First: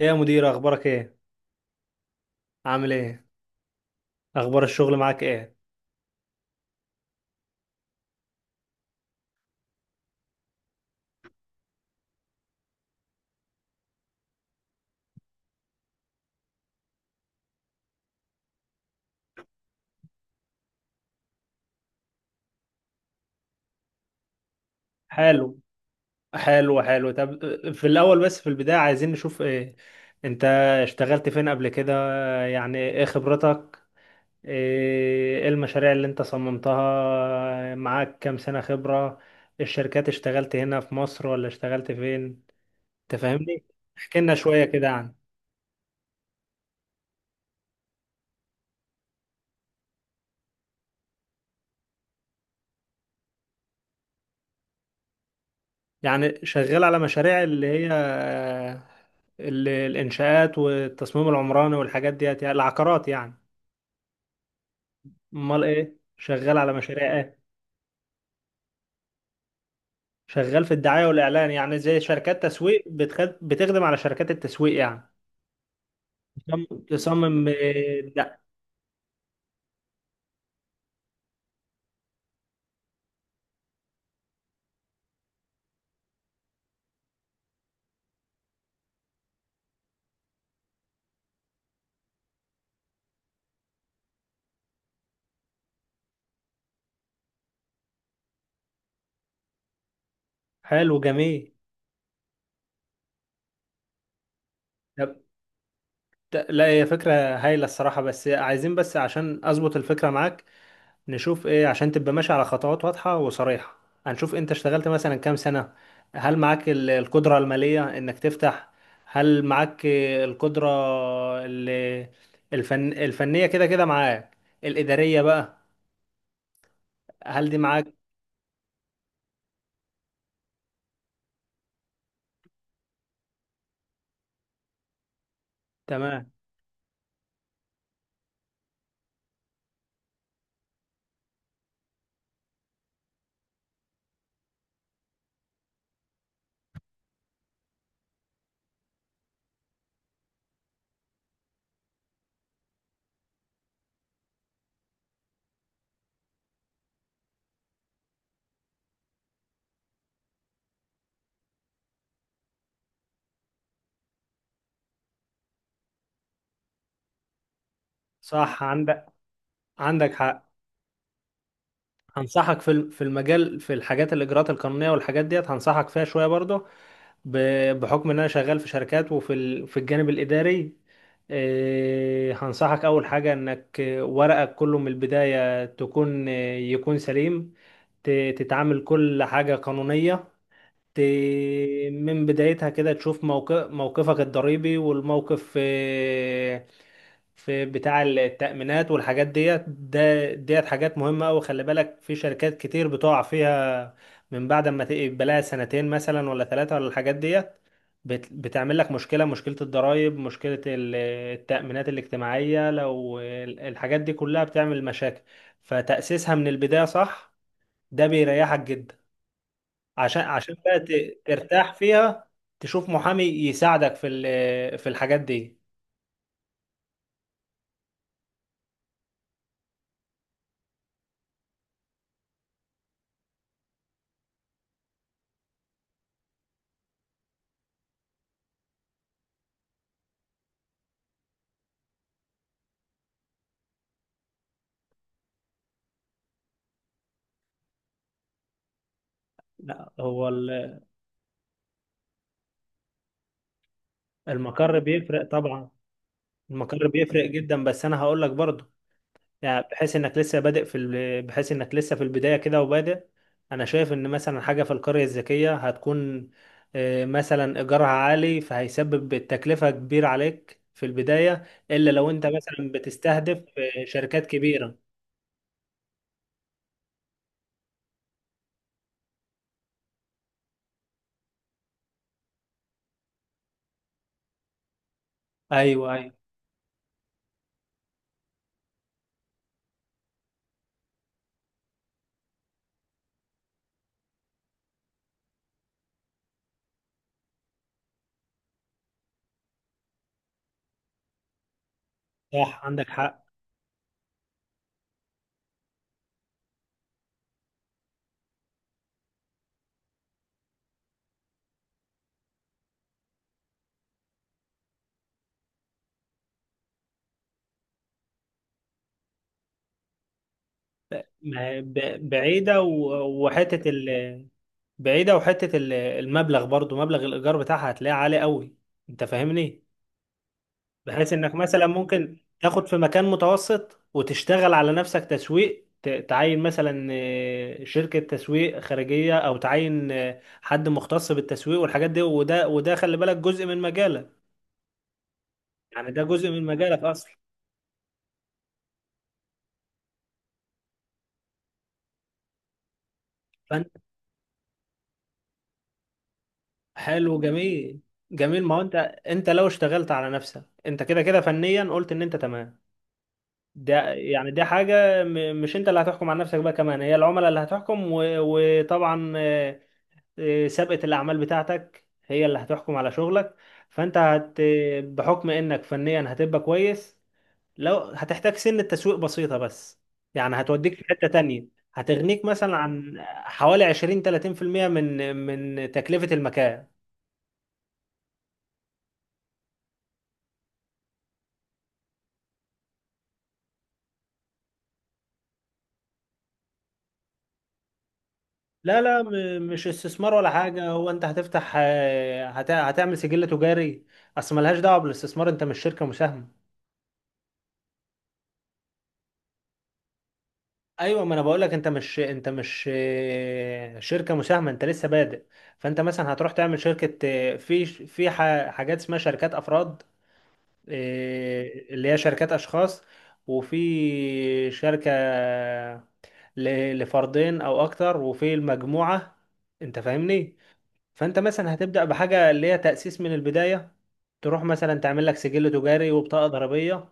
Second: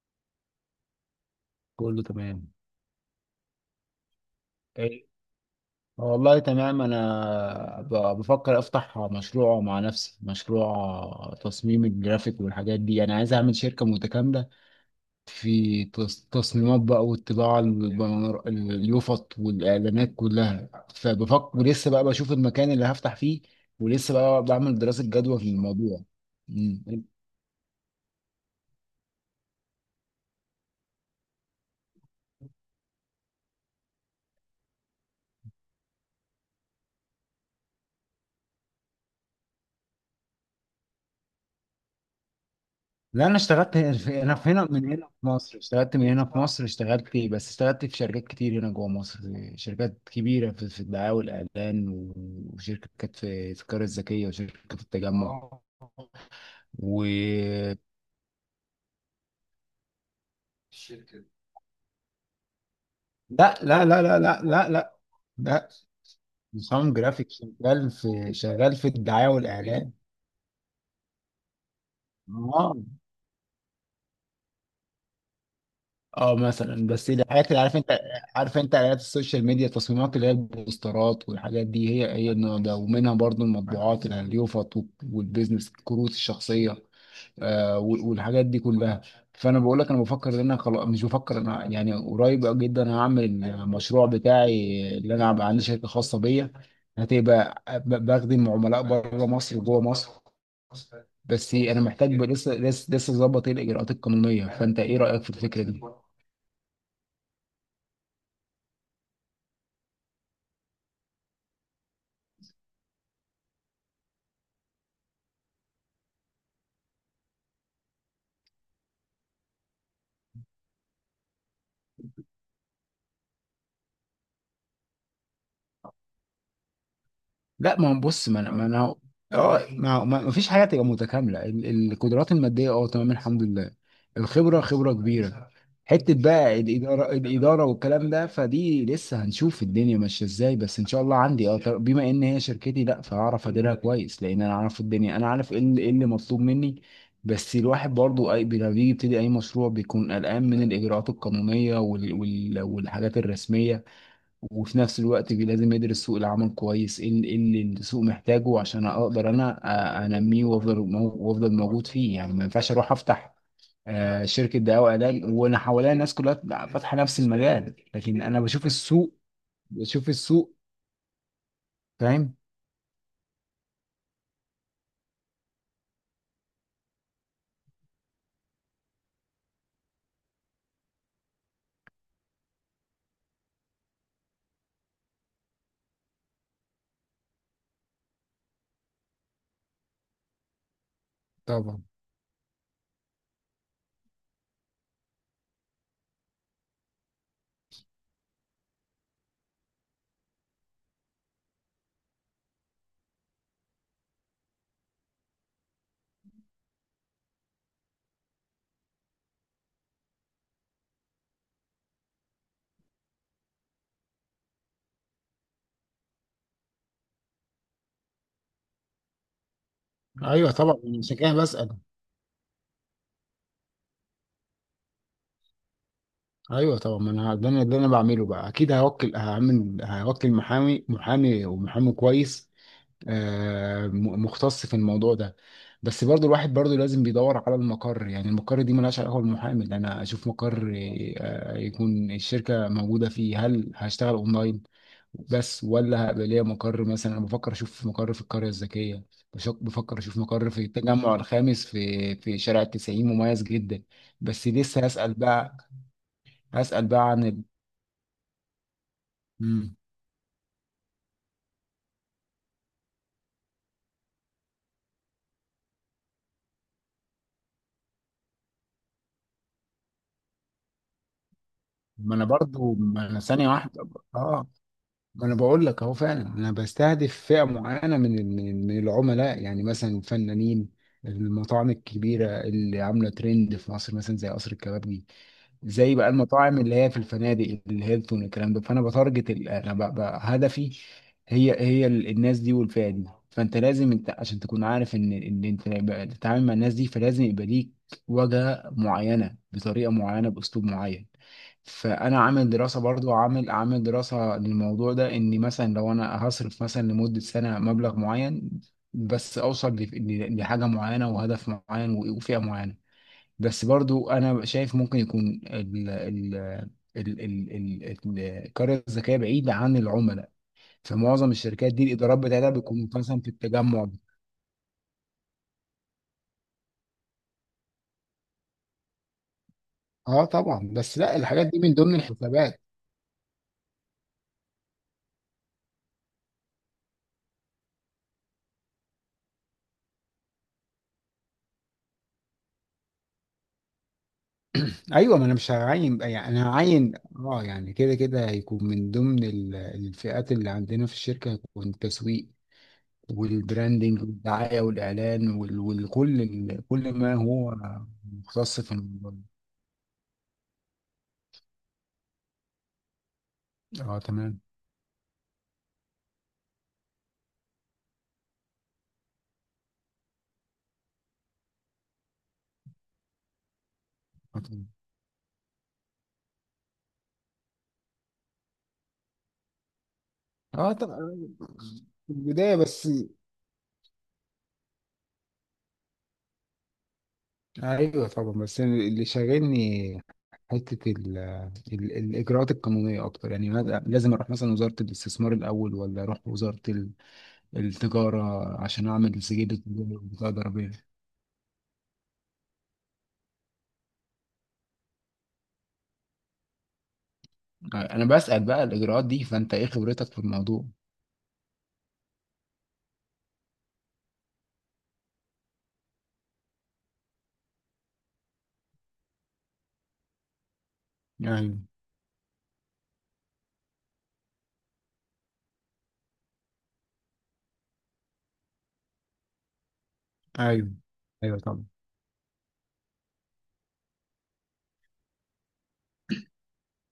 إيه يا مدير، اخبارك ايه؟ كله تمام. عامل ايه؟ اخبار الشغل ايه. معاك ايه؟ والله تمام. انا بفكر افتح مشروع مع نفسي، مشروع تصميم الجرافيك والحاجات دي. انا عايز اعمل شركة متكاملة في تصميمات بقى، والطباعة، اليوفط والاعلانات كلها. فبفكر لسه بقى بشوف المكان اللي هفتح فيه، ولسه بقى بعمل دراسة جدوى في حلو، الموضوع. حلو مم. حلو. طب، في الاول، بس في البداية عايزين نشوف ايه. انت اشتغلت فين قبل كده؟ يعني ايه خبرتك؟ إيه المشاريع اللي انت صممتها؟ معاك كام سنة خبرة؟ الشركات اشتغلت هنا في مصر ولا اشتغلت فين؟ لا، انا تفهمني. اشتغلت هنا احكي في لنا انا في شوية هنا من كده هنا عنك. في مصر اشتغلت بس اشتغلت في شركات كتير هنا جوه مصر. شركات كبيره في الدعايه والاعلان، وشركات في القريه الذكيه، وشركه في التجمع. اه يعني شغال على مشاريع اللي و هي الانشاءات والتصميم العمراني والحاجات ديت، يعني العقارات يعني؟ لا، لا، لا، لا، لا، لا، لا، امال لا. ايه؟ شغال على مصمم مشاريع جرافيك ايه؟ شغال في الدعايه والاعلان. شغال في الدعايه والاعلان، يعني زي شركات اه، تسويق بتخدم على شركات التسويق يعني؟ اه، تصمم مثلا بس تصمم، الحاجات اللي عارف انت لا. عارف انت اعلانات السوشيال ميديا، التصميمات اللي هي البوسترات والحاجات دي. هي النوع ده، ومنها برضو المطبوعات اليوفط، والبيزنس الكروت الشخصيه. والحاجات دي كلها. فانا بقول لك انا بفكر ان انا خلاص، مش بفكر انا يعني، قريب جدا هعمل المشروع بتاعي، اللي انا هبقى عندي شركه خاصه بيا، هتبقى بخدم عملاء بره مصر وجوه مصر. حلو، جميل. بس انا محتاج لسه ظبط الاجراءات القانونيه. فانت ايه طب، رايك في الفكره دي؟ لا، هي فكره هايله الصراحه، بس عايزين بس عشان اظبط الفكره معاك. نشوف ايه عشان تبقى ماشي على خطوات واضحة وصريحة. هنشوف انت اشتغلت مثلا كام سنة. هل معاك القدرة المالية انك تفتح؟ هل معاك القدرة ال- الفنية؟ كده كده معاك الإدارية بقى، هل دي لا، ما معاك؟ هو بص، ما انا ما. انا ما فيش حاجه تبقى متكامله. القدرات الماديه، تمام الحمد لله. الخبره خبره كبيره. حته تمام، بقى الاداره، والكلام ده، فدي لسه هنشوف الدنيا ماشيه ازاي. بس ان شاء الله عندي بما ان هي شركتي، لا، فهعرف اديرها كويس، لان انا عارف الدنيا، انا عارف ايه اللي إيه اللي مطلوب مني. بس الواحد برضو اي لما بيجي يبتدي اي مشروع بيكون قلقان من الاجراءات القانونيه والحاجات الرسميه، وفي نفس الوقت لازم يدرس سوق العمل كويس، ايه إيه اللي السوق محتاجه عشان اقدر انا انميه وافضل موجود فيه. يعني ما ينفعش اروح افتح شركة دواء وعلاج وانا حواليا الناس كلها فاتحة نفس المجال، لكن انا صح. بشوف عندك السوق. بشوف عندك حق. السوق. فاهم. هنصحك في في المجال، في الحاجات الإجراءات القانونية والحاجات ديت، هنصحك فيها شوية برضه. بحكم ان انا شغال في شركات، وفي في الجانب الاداري. هنصحك اول حاجه انك ورقك كله من البدايه تكون يكون سليم. تتعامل كل حاجه قانونيه طبعا. من بدايتها كده، تشوف موقفك الضريبي، والموقف في في بتاع التأمينات والحاجات ديت. ديت حاجات مهمة أوي، خلي بالك، في شركات كتير بتقع فيها من بعد ما تبقى لها سنتين مثلا ولا ثلاثة ولا الحاجات ديت. بتعمل لك مشكلة، مشكلة الضرائب، مشكلة التأمينات الاجتماعية، لو الحاجات دي كلها بتعمل مشاكل. فتأسيسها من البداية صح، ده بيريحك جدا، عشان ايوه طبعا، عشان كده بسأل. ترتاح فيها. تشوف محامي يساعدك في في الحاجات دي. ايوه طبعا، ما انا ده انا بعمله بقى، اكيد هوكل محامي، ومحامي كويس مختص في الموضوع ده. بس برضو الواحد برضو لازم بيدور على المقر. يعني المقر دي ملهاش علاقة بالمحامي، لأن أنا أشوف مقر يكون الشركة موجودة فيه. هل هشتغل أونلاين بس، ولا هيبقى ليا مقر؟ مثلا أنا بفكر أشوف مقر في القرية الذكية. لا بفكر أشوف هو مقر في التجمع الخامس، في شارع التسعين، مميز جدا. بس المقر لسه هسأل بيفرق بقى. طبعا. هسأل المقر بقى عن بيفرق جدا، بس انا هقول لك برضه، يعني مم. بحيث انك لسه في البداية كده وبادئ. انا شايف ان مثلا حاجة في القرية الذكية هتكون مثلا ايجارها عالي، فهيسبب تكلفة كبيرة عليك في البداية، الا لو ما أنا انت مثلا برضو، ما أنا بتستهدف ثانية واحدة. شركات آه كبيرة. ما انا بقول لك اهو، فعلا انا بستهدف فئه معينه من العملاء. يعني مثلا الفنانين، المطاعم الكبيره اللي عامله ترند في مصر، مثلا زي قصر الكبابجي، ايوه، زي بقى ايوه. المطاعم اللي هي في الفنادق الهيلتون والكلام ده. فانا بتارجت انا هدفي، هي الناس دي والفئه دي. فانت لازم انت، عشان تكون عارف ان انت بقى تتعامل مع الناس دي، فلازم يبقى ليك واجهه معينه، بطريقه معينه، باسلوب معين. فانا عامل صح، دراسه، عندك برضو حق. عامل دراسه للموضوع ده، اني مثلا لو انا هصرف مثلا لمده سنه مبلغ معين، بس اوصل لحاجه معينه، وهدف معين، وفئه معينه. بس برضو انا شايف ممكن يكون ال ال ال ال ال القرية الذكية بعيدة عن العملاء. فمعظم ما- الشركات دي ب- الإدارات بتاعتها بعيدة بتكون مثلا و- في وحتة التجمع. ال بعيدة، وحتة المبلغ برضو، مبلغ الإيجار بتاعها هتلاقيه عالي قوي. أنت فاهمني؟ اه طبعا، بس بحيث لا، إنك الحاجات دي مثلا من ضمن ممكن الحسابات. تاخد في مكان متوسط وتشتغل على نفسك تسويق، تعين مثلا شركة تسويق خارجية، أو تعين حد مختص بالتسويق والحاجات دي. وده خلي بالك، جزء من مجالك، ايوه، ما انا مش يعني هعين، ده يعني جزء من انا مجالك هعين، أصلا. يعني كده كده هيكون من ضمن الفئات اللي عندنا في الشركه، هيكون التسويق فأنت، والبراندنج والدعايه والاعلان، وكل كل ما حلو، هو جميل. جميل، ما مختص هو في أنت، الموضوع. أنت لو اشتغلت على نفسك، أنت كده كده فنيا قلت إن أنت تمام. ده اه يعني تمام. دي حاجة مش انت اللي هتحكم على نفسك بقى، كمان هي العملاء اللي هتحكم، وطبعا سابقة الأعمال بتاعتك هي اللي هتحكم على شغلك. فانت بحكم انك فنيا هتبقى كويس، لو هتحتاج سن التسويق بسيطة بس، يعني اه هتوديك في حتة طبعا. تانية. في هتغنيك مثلا البداية بس. عن حوالي 20-30% من تكلفة المكان. ايوه طبعا، بس اللي شاغلني حتة الإجراءات القانونية أكتر. يعني لازم أروح مثلا وزارة الاستثمار الأول، ولا أروح وزارة التجارة، لا عشان لا، أعمل سجل مش التجارة، استثمار بطاقة ولا حاجة. ضريبية. هو انت هتفتح هتعمل سجل تجاري. اصل ملهاش دعوة بالاستثمار، انت مش شركة مساهمة. أنا بسأل بقى الإجراءات دي. فأنت إيه خبرتك في الموضوع؟ ايوه، ما انا بقول لك، انت مش شركة مساهمة، انت لسه بادئ. فانت مثلا هتروح تعمل شركة، في في حاجات اسمها شركات افراد، أيوه. اللي هي شركات اشخاص، وفي شركة، لفردين او اكتر، وفي المجموعة. انت فاهمني؟ أيوه. فانت أيوه مثلا طبعا. هتبدا بحاجه اللي هي تاسيس من البدايه، تروح مثلا تعمل لك سجل تجاري وبطاقه ضريبيه.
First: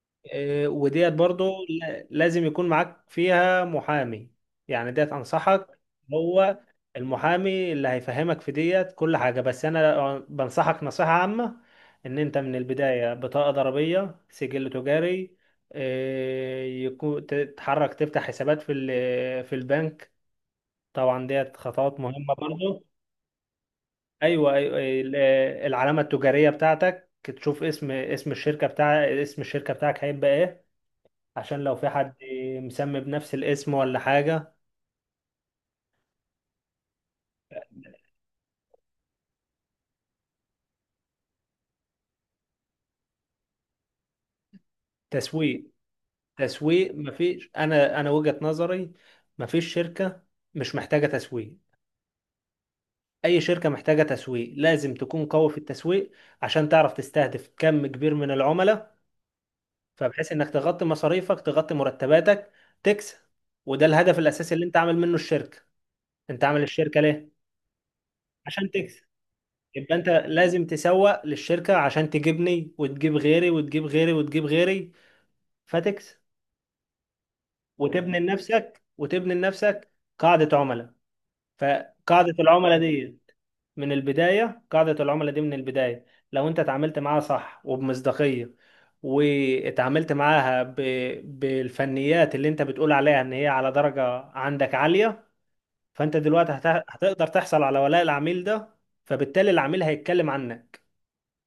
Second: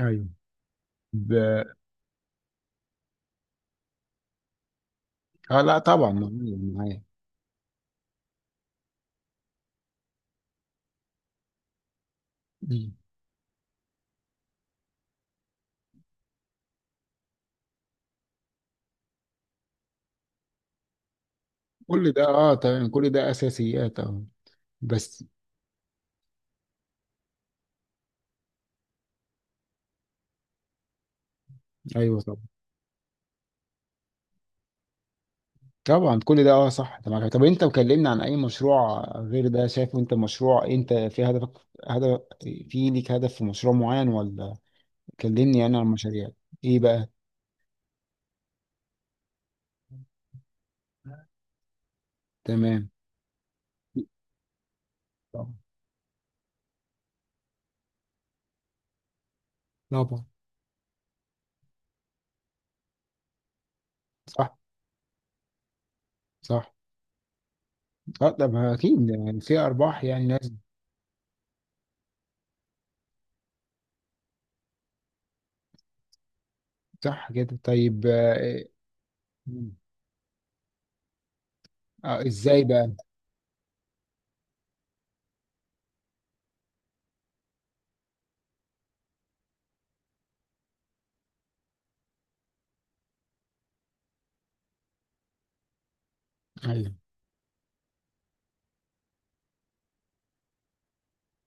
أيوه وديت برضو ب... لازم يكون معاك فيها محامي، يعني ديت آه انصحك. لا، طبعا، معايا هو معايا. المحامي اللي هيفهمك في ديت كل حاجه، بس انا بنصحك نصيحه عامه، ان انت من مم. البدايه بطاقه ضريبيه، سجل تجاري، يكون تتحرك تفتح حسابات في في البنك. طبعا ديت خطوات كل ده مهمه برضو. تمام، كل ده أساسيات ايوه، ايوه بس، العلامه التجاريه بتاعتك، تشوف اسم الشركه بتاعك هيبقى ايه، عشان لو في حد أيوه، طبعا. مسمي بنفس الاسم ولا حاجه. طبعا، كل ده صح. انت معاك؟ طب انت مكلمنا عن اي مشروع غير ده؟ شايفه انت مشروع؟ انت في هدفك هدف، في ليك هدف في مشروع معين؟ ولا كلمني تسويق، انا عن المشاريع. ايه تسويق. بقى؟ مفيش، انا وجهه نظري، مفيش شركه مش محتاجه تسويق. تمام. اي شركه محتاجه تسويق، لازم تكون قوي طبعا. في التسويق، عشان تعرف تستهدف كم كبير من العملاء، طبعا. فبحيث انك تغطي مصاريفك، تغطي مرتباتك، تكسب. وده الهدف الاساسي صح. اللي انت عامل منه الشركه. انت عامل صح. الشركه ليه؟ اه طب عشان تكسب. اكيد يعني في يبقى ارباح، انت يعني لازم. لازم تسوق للشركة، عشان تجيبني، وتجيب غيري، وتجيب غيري، وتجيب غيري، فتكسب، صح كده، طيب. وتبني لنفسك، وتبني آه، لنفسك قاعدة عملاء. فقاعدة ازاي العملاء بقى؟ دي من البداية، قاعدة العملاء دي من البداية، لو انت اتعاملت معاها صح وبمصداقية، واتعاملت معاها بالفنيات اللي انت بتقول عليها ان هي على درجة عندك عالية، فانت دلوقتي ايوه. هتقدر تحصل على ولاء العميل ده، فبالتالي العميل هيتكلم عنك،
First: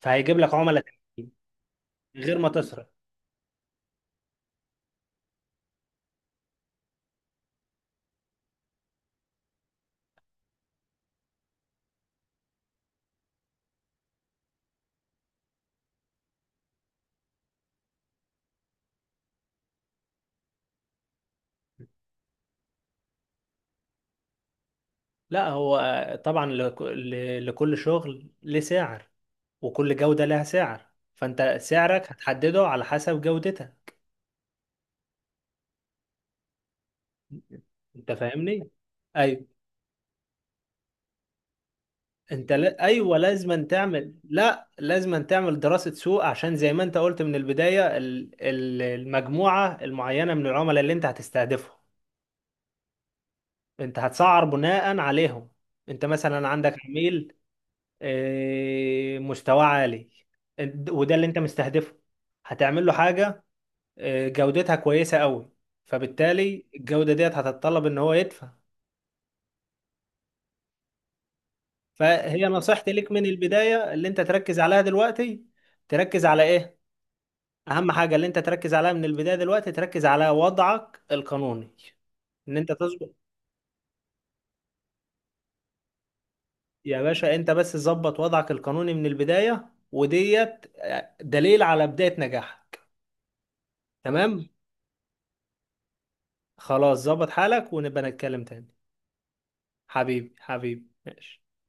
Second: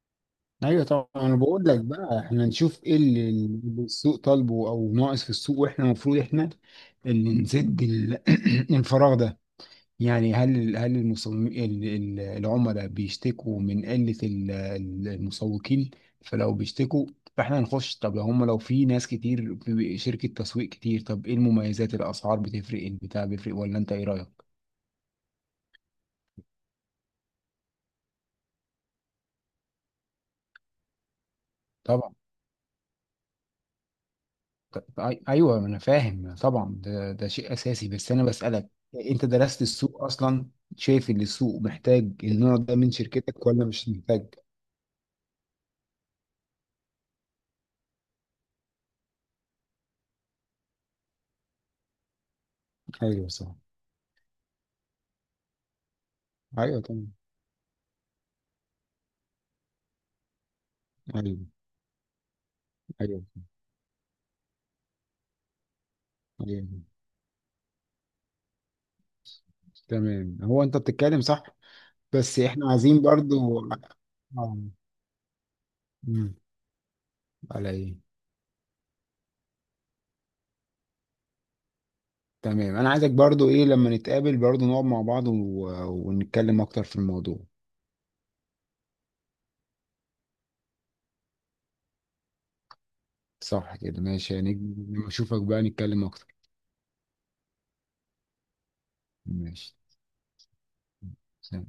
فهيجيب لك عملاء ايوه طبعا، تانيين، انا بقول لك بقى، غير احنا ما نشوف تسرق. ايه اللي السوق طالبه، او ناقص في السوق، واحنا المفروض احنا اللي نسد الفراغ ده. يعني هل المصمم، العملاء بيشتكوا من قلة المسوقين؟ فلو بيشتكوا، فاحنا هنخش. طب لو هم لو في ناس كتير، في شركة تسويق كتير، طب ايه المميزات؟ الاسعار بتفرق؟ البتاع بيفرق؟ ولا انت ايه رأيك؟ لا هو طبعا لكل شغل ليه سعر، وكل جودة لها سعر، فانت سعرك طبعا. هتحدده على حسب جودتها. ايوه انا فاهم طبعا، ده شيء اساسي. انت بس انا فاهمني؟ بسألك، انت ايوه. درست السوق اصلا؟ شايف ان السوق محتاج انت، النوع ده لا، من ايوه، شركتك، ولا لازم مش تعمل محتاج؟ لا لازم تعمل دراسة سوق، عشان زي ما انت قلت من البداية المجموعة المعينة من العملاء اللي انت هتستهدفهم، ايوه صح. انت هتسعر بناء عليهم. انت مثلا عندك ايوه تمام. عميل مستواه عالي، وده اللي انت ايوه. مستهدفه، هتعمل له ايوه. حاجة جودتها كويسة قوي، فبالتالي ايوه. الجودة ديت هتتطلب ان هو يدفع. تمام، هو انت بتتكلم صح. بس فهي احنا نصيحتي عايزين ليك من برضو. البداية، اللي انت اه. تركز عليها دلوقتي، تركز امم على ايه؟ على اهم ايه. حاجة اللي انت تركز عليها من البداية دلوقتي، تركز على وضعك القانوني. ان انت تمام، انا عايزك تظبط، برضو ايه، لما نتقابل برضو نقعد مع بعض ونتكلم اكتر في يا باشا، الموضوع. انت بس تظبط وضعك القانوني من البداية، وديت دليل على بداية نجاحك. صح كده، ماشي تمام، يعني. لما اشوفك بقى نتكلم اكتر. خلاص، ظبط حالك ونبقى نتكلم تاني. ماشي. حبيبي، حبيبي، ماشي. سلام.